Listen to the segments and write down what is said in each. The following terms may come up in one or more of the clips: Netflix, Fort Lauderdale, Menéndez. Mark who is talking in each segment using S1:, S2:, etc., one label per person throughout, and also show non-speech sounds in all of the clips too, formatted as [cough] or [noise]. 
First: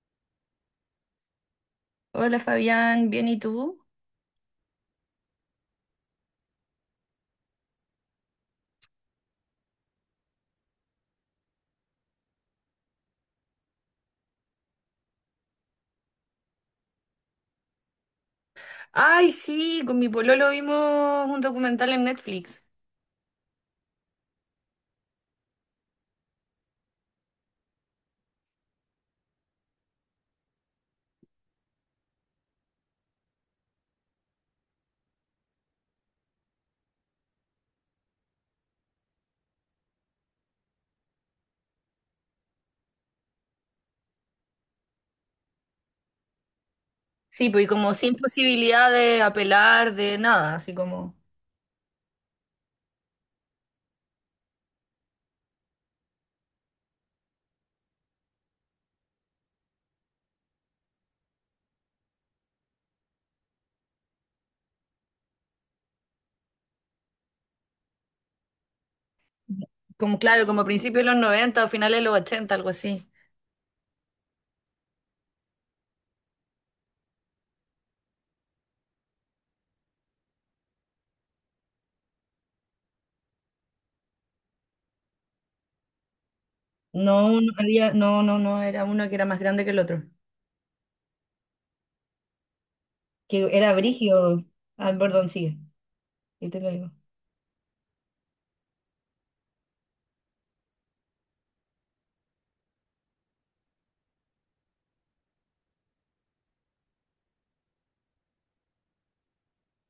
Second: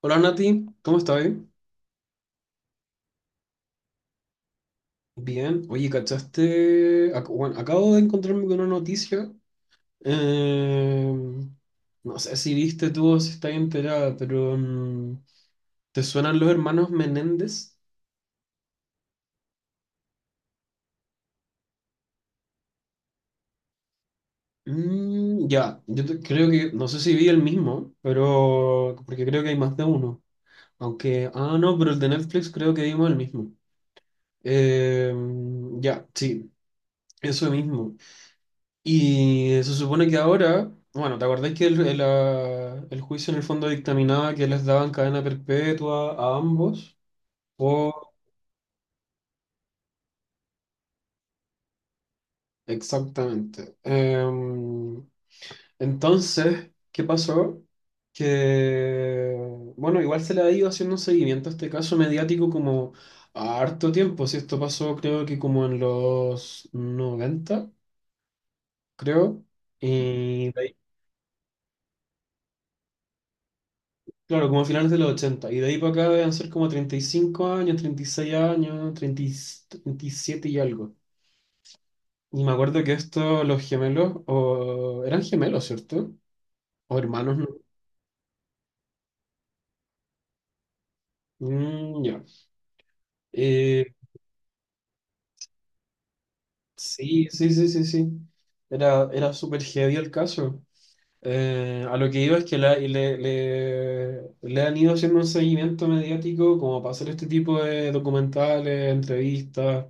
S1: Hola Nati, ¿cómo estás?
S2: Hola Fabián, ¿bien y tú?
S1: Bien, oye, ¿cachaste? Bueno, acabo de encontrarme con una noticia. eh, no sé si viste tú o si estás enterada, pero ¿te suenan los hermanos Menéndez?
S2: Ay, sí, con mi pololo vimos un documental en Netflix.
S1: Mm, ya, creo que, no sé si vi el mismo, pero porque creo que hay más de uno. No, pero el de Netflix creo que vimos el mismo. Eh, ya, sí, eso mismo. Y se supone que ahora, bueno, ¿te acordáis que el juicio en el fondo dictaminaba que les daban cadena perpetua a ambos?
S2: Sí, pues y como
S1: O
S2: sin posibilidad de apelar, de nada, así como,
S1: exactamente. Entonces, ¿qué pasó? Que, bueno, igual se le ha ido haciendo un seguimiento a este caso mediático como a harto tiempo. Si esto pasó, creo que como en los 90 creo.
S2: como claro,
S1: Y de
S2: como a
S1: ahí
S2: principios de los 90 o finales de los 80, algo así.
S1: claro, como a finales de los ochenta. Y de ahí para acá deben ser como 35 años, 36 años, 37 y algo. Y me acuerdo que estos, los gemelos, o eran gemelos, ¿cierto? O hermanos,
S2: No,
S1: ¿no?
S2: no había, no, no, no, era uno que era más grande que el otro,
S1: Mm, ya.
S2: que era
S1: Eh,
S2: Brigio. Ah, perdón, sigue, y te lo digo.
S1: sí, sí, sí, sí, sí. Era súper heavy el caso. A lo que iba es que le han ido haciendo un seguimiento mediático como para hacer este tipo de documentales, entrevistas.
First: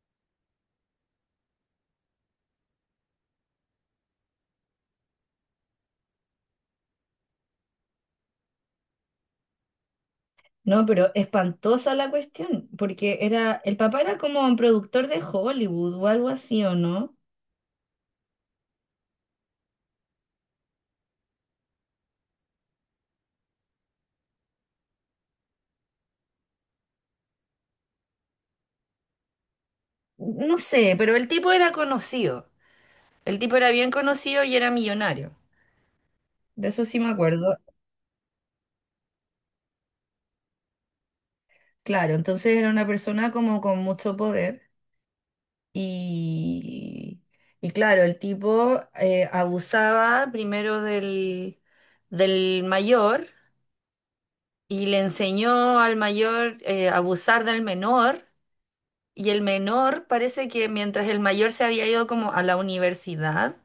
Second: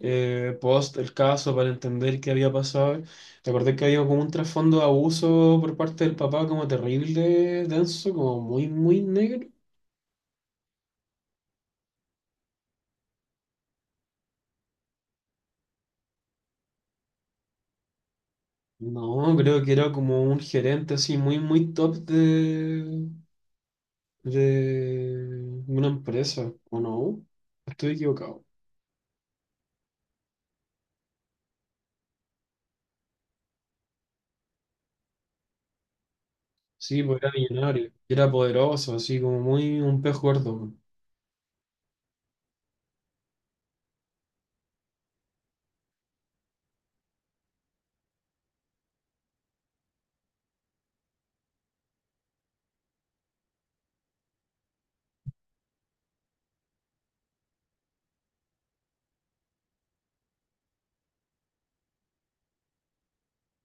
S1: Post el caso para entender qué había pasado. Te acordé que había como un trasfondo de abuso por parte del papá, como terrible, denso, como muy negro.
S2: No, pero espantosa la cuestión, porque era, el papá era como un productor de Hollywood o algo así, ¿o no?
S1: No, creo que era como un gerente así, muy top de una empresa, ¿o no? Estoy equivocado.
S2: No sé, pero el tipo era conocido. El tipo era bien conocido y era millonario. De eso sí
S1: Sí,
S2: me
S1: pues era
S2: acuerdo.
S1: millonario, era poderoso, así como muy un pez gordo.
S2: Claro, entonces era una persona como con mucho poder y, y claro, el tipo abusaba primero del mayor y le enseñó al mayor, a abusar del menor, y el menor parece que mientras el mayor se había ido como a la universidad,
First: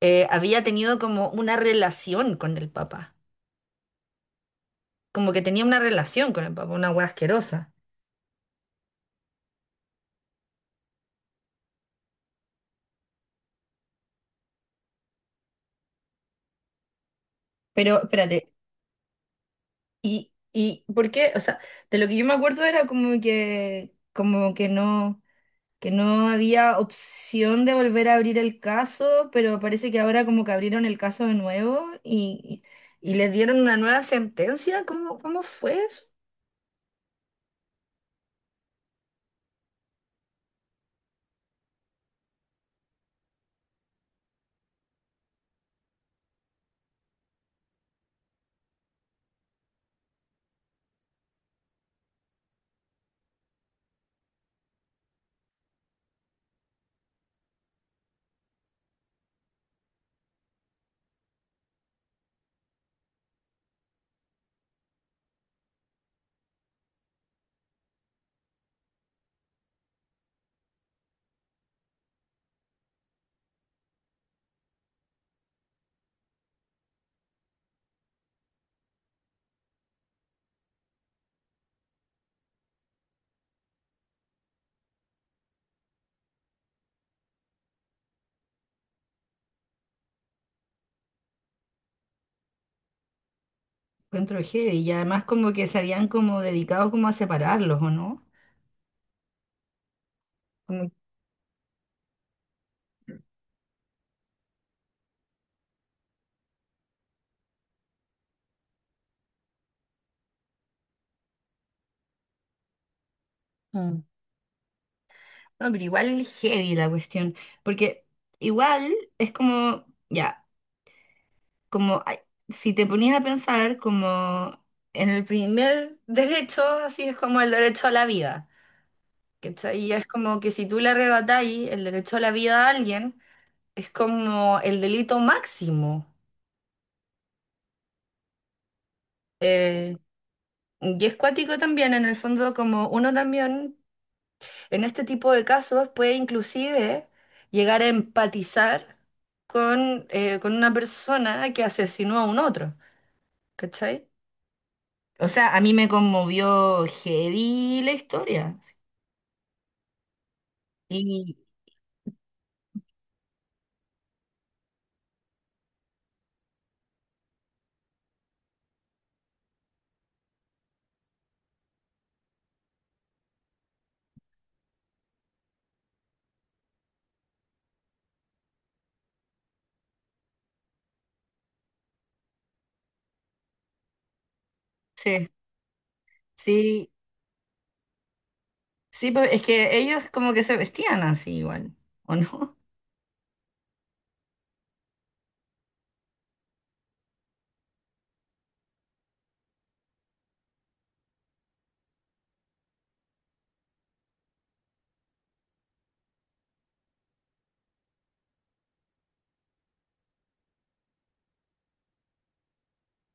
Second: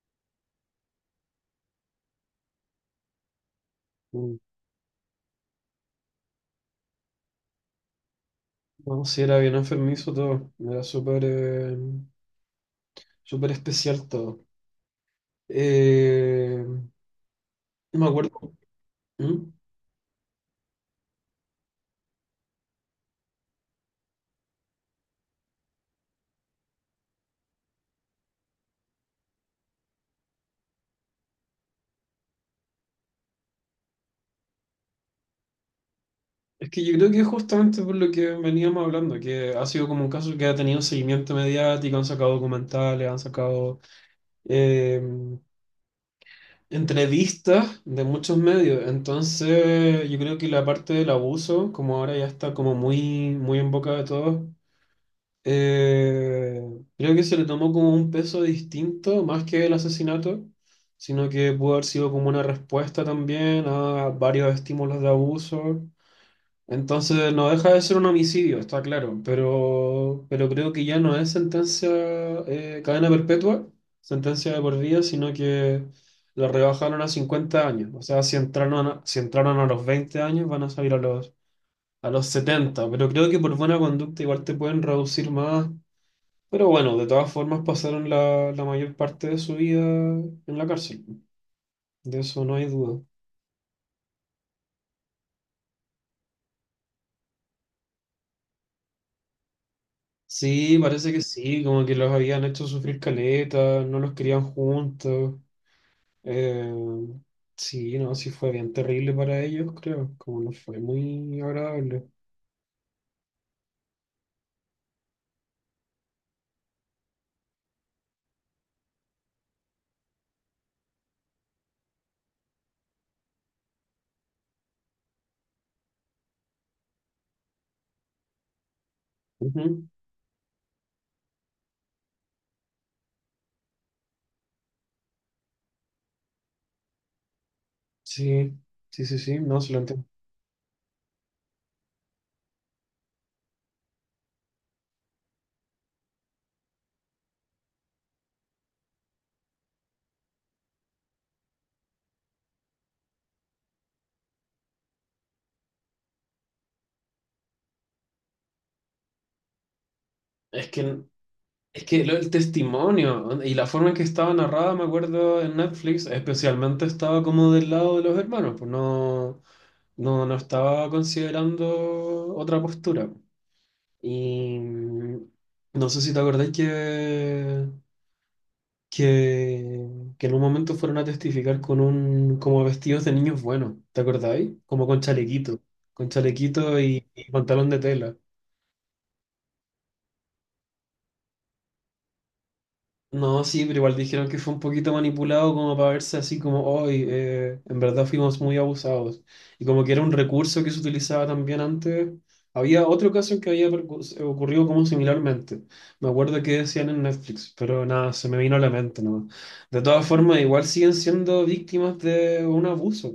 S2: había tenido como una relación con el papá,
S1: Mm.
S2: como que tenía una relación con el papá, una hueá asquerosa.
S1: No, sí, era bien enfermizo todo, era súper súper especial todo. Eh,
S2: Pero
S1: no me acuerdo.
S2: espérate,
S1: ¿Mm?
S2: ¿y por qué? O sea, de lo que yo me acuerdo era como que no había opción de volver a abrir el caso, pero parece que ahora como que abrieron el caso de nuevo y les dieron una nueva sentencia. ¿Cómo, cómo fue eso?
S1: Es que yo creo que es justamente por lo que veníamos hablando, que ha sido como un caso que ha tenido seguimiento mediático, han sacado documentales, han sacado eh, entrevistas de muchos medios. Entonces, yo creo que la parte del abuso, como ahora ya está como muy, muy en boca de todos, Eh, creo que se le tomó como un peso distinto, más que el asesinato, sino que pudo haber sido como una respuesta también a varios estímulos de abuso. Entonces no deja de ser un homicidio, está claro, pero creo que ya no es sentencia cadena perpetua, sentencia de por vida, sino que la rebajaron a 50 años. O sea, si entraron a, si entraron a los 20 años, van a salir a los 70 pero creo que por buena conducta igual te pueden reducir más pero bueno, de todas formas pasaron la, la mayor parte de su vida en la cárcel. De eso no hay duda.
S2: Encuentro heavy, y además como que se habían como dedicado como a separarlos, ¿o no?
S1: Sí,
S2: Como
S1: parece que sí, como que los habían hecho sufrir caleta, no los querían juntos. Eh, sí, no, sí fue bien terrible para ellos, creo. Como no fue muy agradable.
S2: mm, no, pero igual heavy la cuestión, porque igual es como, ya. Como ay, si te ponías a pensar como en el primer derecho, así es como el derecho a la vida. ¿Cachai?
S1: Ujú,
S2: Y es como que si tú le arrebatáis el derecho a la vida a alguien, es como el delito máximo.
S1: Sí, sí, sí, sí, no, se lo
S2: Eh,
S1: entiendo.
S2: y es cuático también, en el fondo, como uno también en este tipo de casos puede inclusive llegar a empatizar con una persona que asesinó a un otro. ¿Cachai? O sea, a mí me conmovió heavy la historia.
S1: Es que,
S2: Y
S1: es que lo- El testimonio y la forma en que estaba narrada, me acuerdo en Netflix, especialmente estaba como del lado de los hermanos, pues no. No, no estaba considerando otra postura. Y no sé si te acordáis que, que en un momento fueron a testificar con un, como vestidos de niños buenos, ¿te acordáis? Como
S2: sí,
S1: con chalequito
S2: sí,
S1: y pantalón de tela.
S2: sí, pues es que ellos como que se vestían así igual, ¿o no?
S1: No, sí, pero igual dijeron que fue un poquito manipulado como para verse así como hoy, en verdad fuimos muy abusados. Y como que era un recurso que se utilizaba también antes. Había otro caso que había ocurrido como similarmente. Me acuerdo que decían en Netflix, pero nada, se me vino a la mente nomás. De todas formas, igual siguen siendo víctimas de un abuso,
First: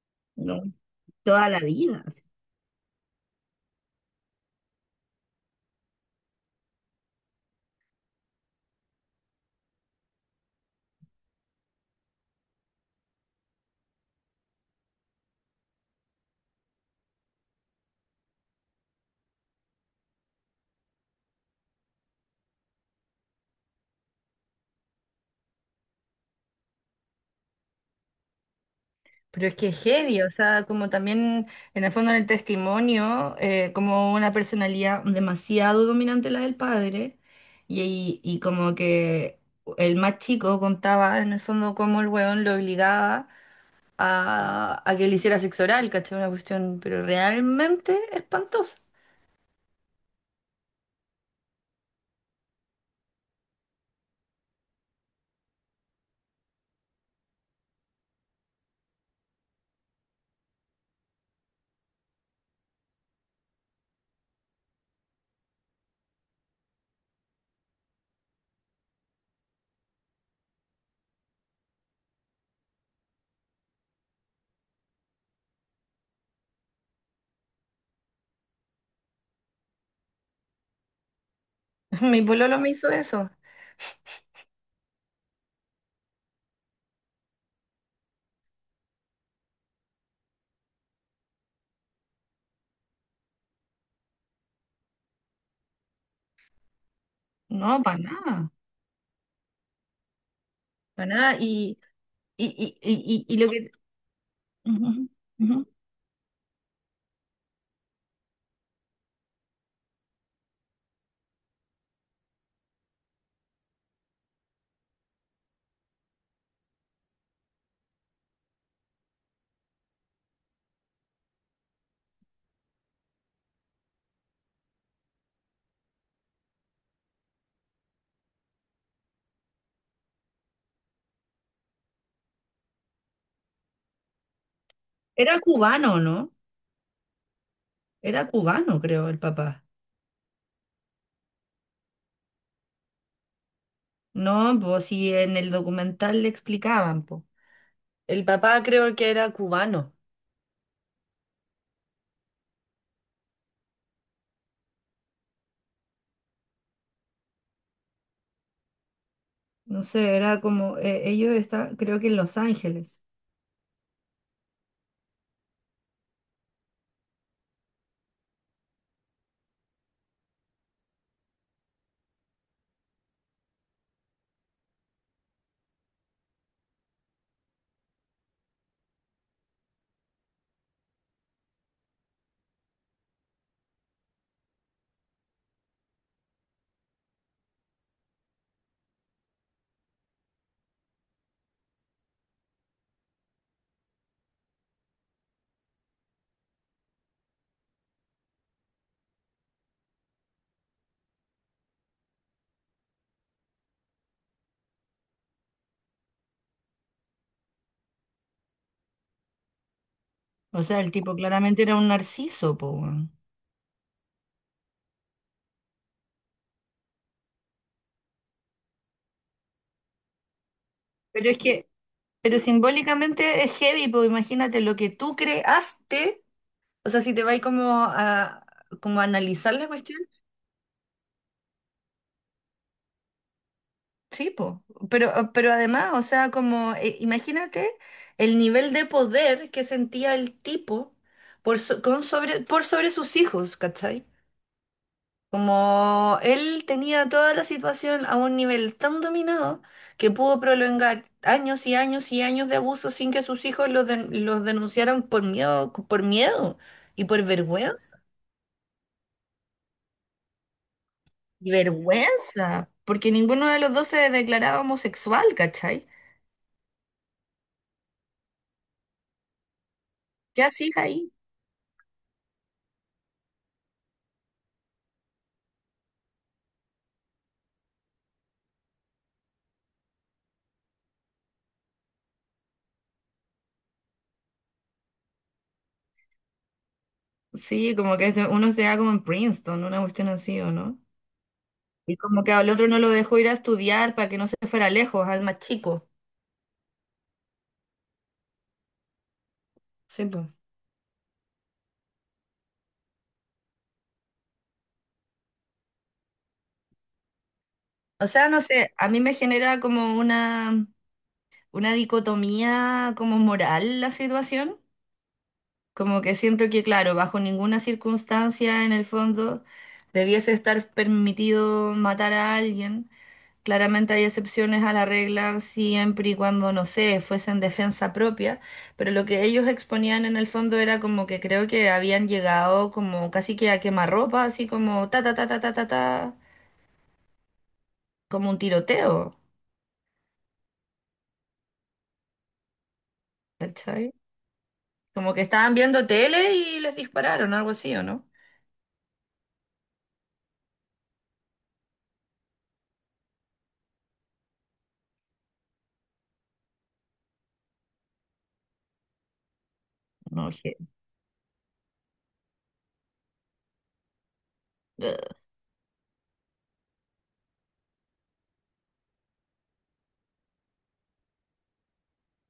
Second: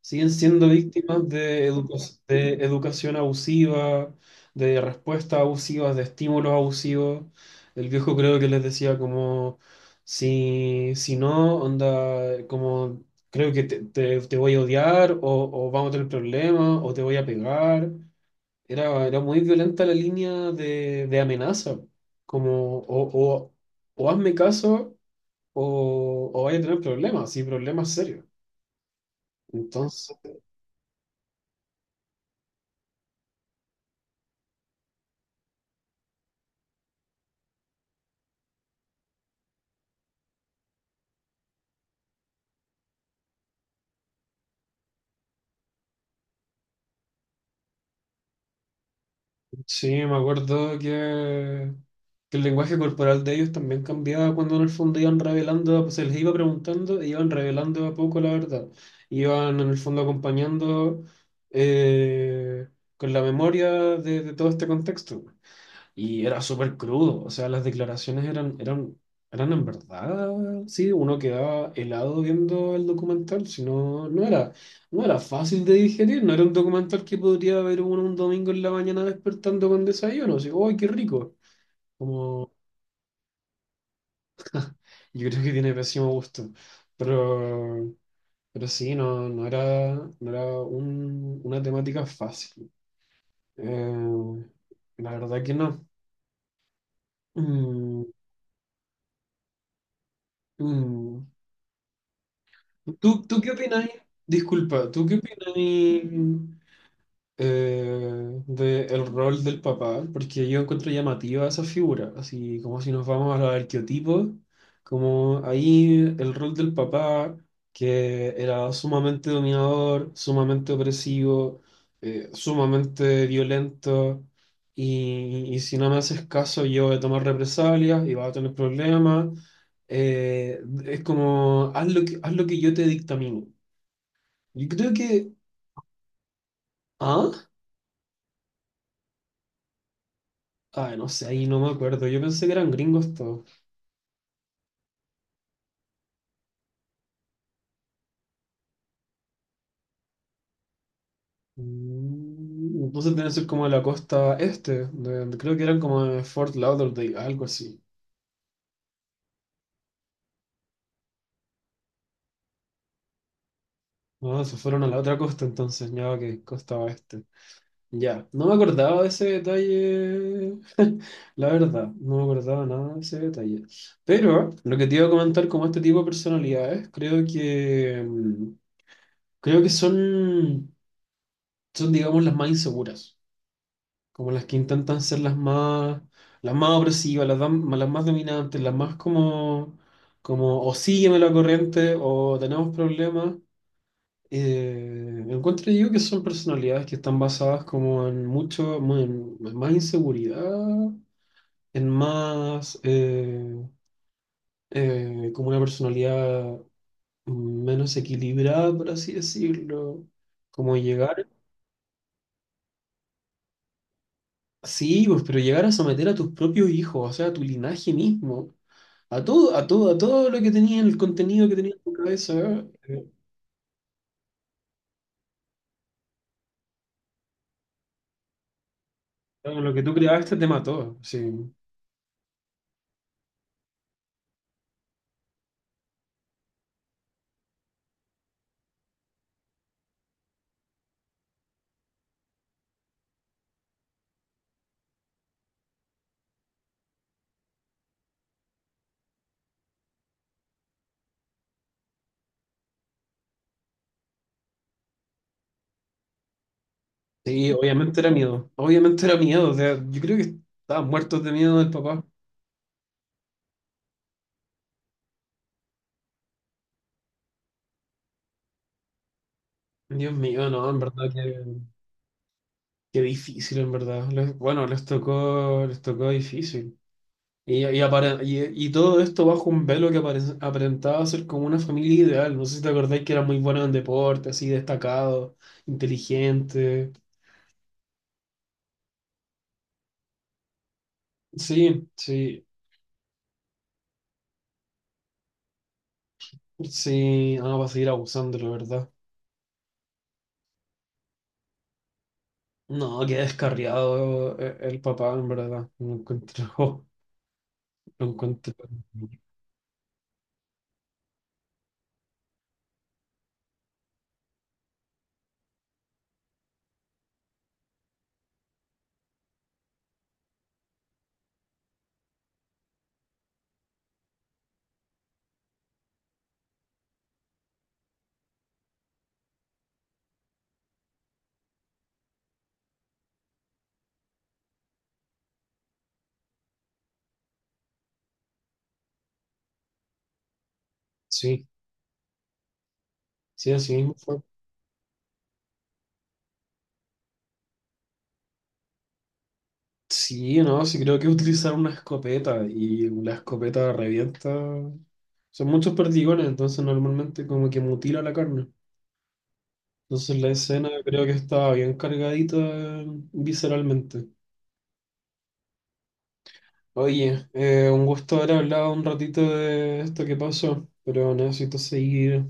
S1: siguen
S2: [laughs] No.
S1: siendo víctimas
S2: Toda la
S1: de,
S2: vida. Así.
S1: de educación abusiva, de respuestas abusivas, de estímulos abusivos. El viejo creo que les decía como, si, si no, onda, como, creo que te voy a odiar o vamos a tener problemas o te voy a pegar. Era muy violenta la línea de amenaza, como, o, o hazme caso o vaya a tener problemas, sí, problemas serios.
S2: Pero es que es
S1: Entonces…
S2: heavy, o sea, como también en el fondo en el testimonio, como una personalidad demasiado dominante la del padre, y como que el más chico contaba en el fondo cómo el weón lo obligaba a que le hiciera sexo oral, ¿cachai? Una cuestión, pero realmente espantosa.
S1: Sí, me acuerdo que el lenguaje corporal de ellos también cambiaba cuando en el fondo iban revelando, pues se les iba preguntando, e iban revelando de a poco la verdad. Iban en el fondo acompañando eh, con la memoria de todo este contexto. Y era súper crudo, o sea, las declaraciones eran en verdad, sí, uno quedaba helado viendo el documental, no era fácil de digerir, no era un documental que podría ver uno un domingo en la mañana despertando con desayuno, así, ¡ay, qué rico!
S2: [laughs] Mi pololo me hizo eso.
S1: Yo creo que tiene pésimo gusto, pero, pero sí, no era una temática fácil. Eh, la verdad que no.
S2: No, para
S1: Mm,
S2: nada, para
S1: mm.
S2: nada. Y, y, y,
S1: ¿Tú,
S2: y, y- y
S1: tú
S2: lo
S1: qué
S2: que...
S1: opináis? Disculpa, ¿tú
S2: Ujú,
S1: qué
S2: ujú.
S1: opináis? De el rol del papá, porque yo encuentro llamativa esa figura, así como si nos vamos a los arqueotipos, como ahí el rol del papá, que era sumamente dominador, sumamente opresivo, sumamente violento, y si no me haces caso yo voy a tomar represalias y vas a tener problemas. Es como, haz lo que yo te dictamino. Yo creo que…
S2: Era cubano, ¿no?
S1: ¿Ah?
S2: Era cubano, creo, el papá.
S1: Ay, no sé, ahí no me acuerdo. Yo pensé que eran gringos todos.
S2: No, pues si en el documental le explicaban, pues. El papá creo que era cubano.
S1: Mm, entonces deben ser como de la costa este. Creo que eran como de Fort Lauderdale, algo así.
S2: No sé, era como, ellos estaban, creo que en Los Ángeles.
S1: Ah, se fueron a la otra costa entonces, ya que costa oeste. Ya, no me acordaba de ese detalle. [laughs] La verdad, no me acordaba nada de ese detalle. Pero lo que te iba a comentar como este tipo de personalidades, creo que creo que son digamos las más inseguras. Como las que intentan ser las más opresivas, las más dominantes, las más como, como o sígueme la corriente o tenemos problemas. Encuentro yo que son personalidades que están basadas como en más inseguridad, en más como una personalidad menos equilibrada, por así decirlo.
S2: O
S1: Como
S2: sea, el tipo
S1: llegar,
S2: claramente era un narciso, po. Weón.
S1: sí, pues, pero llegar a someter a tus propios hijos, o sea, a tu linaje mismo. A todo lo que tenía, el
S2: Pero es
S1: contenido que
S2: que
S1: tenía en tu cabeza,
S2: Pero
S1: eh,
S2: simbólicamente es heavy, pues imagínate lo que tú creaste, o sea, si te vas como a, como a analizar
S1: todo
S2: la
S1: lo que tú
S2: cuestión,
S1: creaste te mató. Sí,
S2: sí, pues, pero además, o sea, como, imagínate el nivel de poder que sentía el tipo por, so- con sobre, por sobre sus hijos, ¿cachai? Como él tenía toda la situación a un nivel tan dominado que pudo prolongar años y años y años de abuso sin que sus hijos los, den- los denunciaran por miedo y por
S1: sí, obviamente
S2: vergüenza.
S1: era miedo. Obviamente era miedo. O sea, yo creo que estaban muertos de
S2: Y
S1: miedo del papá.
S2: vergüenza, porque ninguno de los dos se declaraba homosexual, ¿cachai?
S1: Dios
S2: ¿Qué
S1: mío, no,
S2: hacías
S1: en verdad
S2: ahí?
S1: que difícil, en verdad. Bueno, les tocó difícil. Y todo esto bajo un velo que aparentaba ser como una familia ideal. No sé si te acordáis que era muy bueno en deporte, así destacado, inteligente.
S2: Sí, como que se- uno se da como en Princeton, una cuestión así, ¿o no?
S1: Sí,
S2: Y como que
S1: sí.
S2: al otro no lo dejó ir a estudiar para que no se fuera lejos, al más chico.
S1: Sí, ah, va a seguir abusando, la verdad.
S2: Sí,
S1: No, qué descarriado el papá, en verdad. Lo encuentro, [laughs] lo
S2: o sea, no
S1: encuentro.
S2: sé, a mí me genera como una dicotomía como moral la situación, como que siento que, claro, bajo ninguna circunstancia en el fondo debiese estar permitido matar a alguien. Claramente hay excepciones a la regla siempre y cuando, no sé, fuese en defensa propia, pero lo que ellos exponían en el fondo era como que creo que habían llegado como casi que a quemarropa, así como ta ta ta ta ta ta ta, como un tiroteo,
S1: Sí, sí, así
S2: ¿cachai?
S1: mismo fue.
S2: Como que estaban viendo tele y les dispararon, algo así, ¿o no?
S1: Sí, no, sí creo que utilizar una escopeta y la escopeta revienta. Son muchos perdigones, entonces normalmente como que mutila la carne. Entonces la
S2: No, dije,
S1: escena creo que estaba bien cargadita visceralmente.
S2: "Ugh".
S1: Oye, un gusto haber hablado un ratito de esto que pasó, pero necesito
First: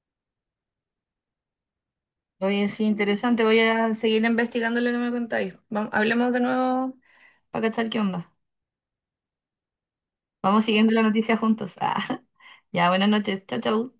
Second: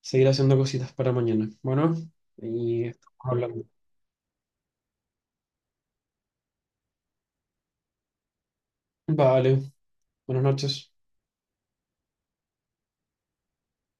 S1: seguir haciendo cositas para mañana. Bueno,
S2: Oye,
S1: y
S2: sí,
S1: estamos
S2: interesante. Voy
S1: hablando.
S2: a seguir investigando lo que me contáis. Vamos, hablemos de nuevo para cachar qué onda.
S1: Vale, buenas
S2: Vamos
S1: noches.
S2: siguiendo la noticia juntos. Ah, [laughs] ya, buenas noches. Chao, chao.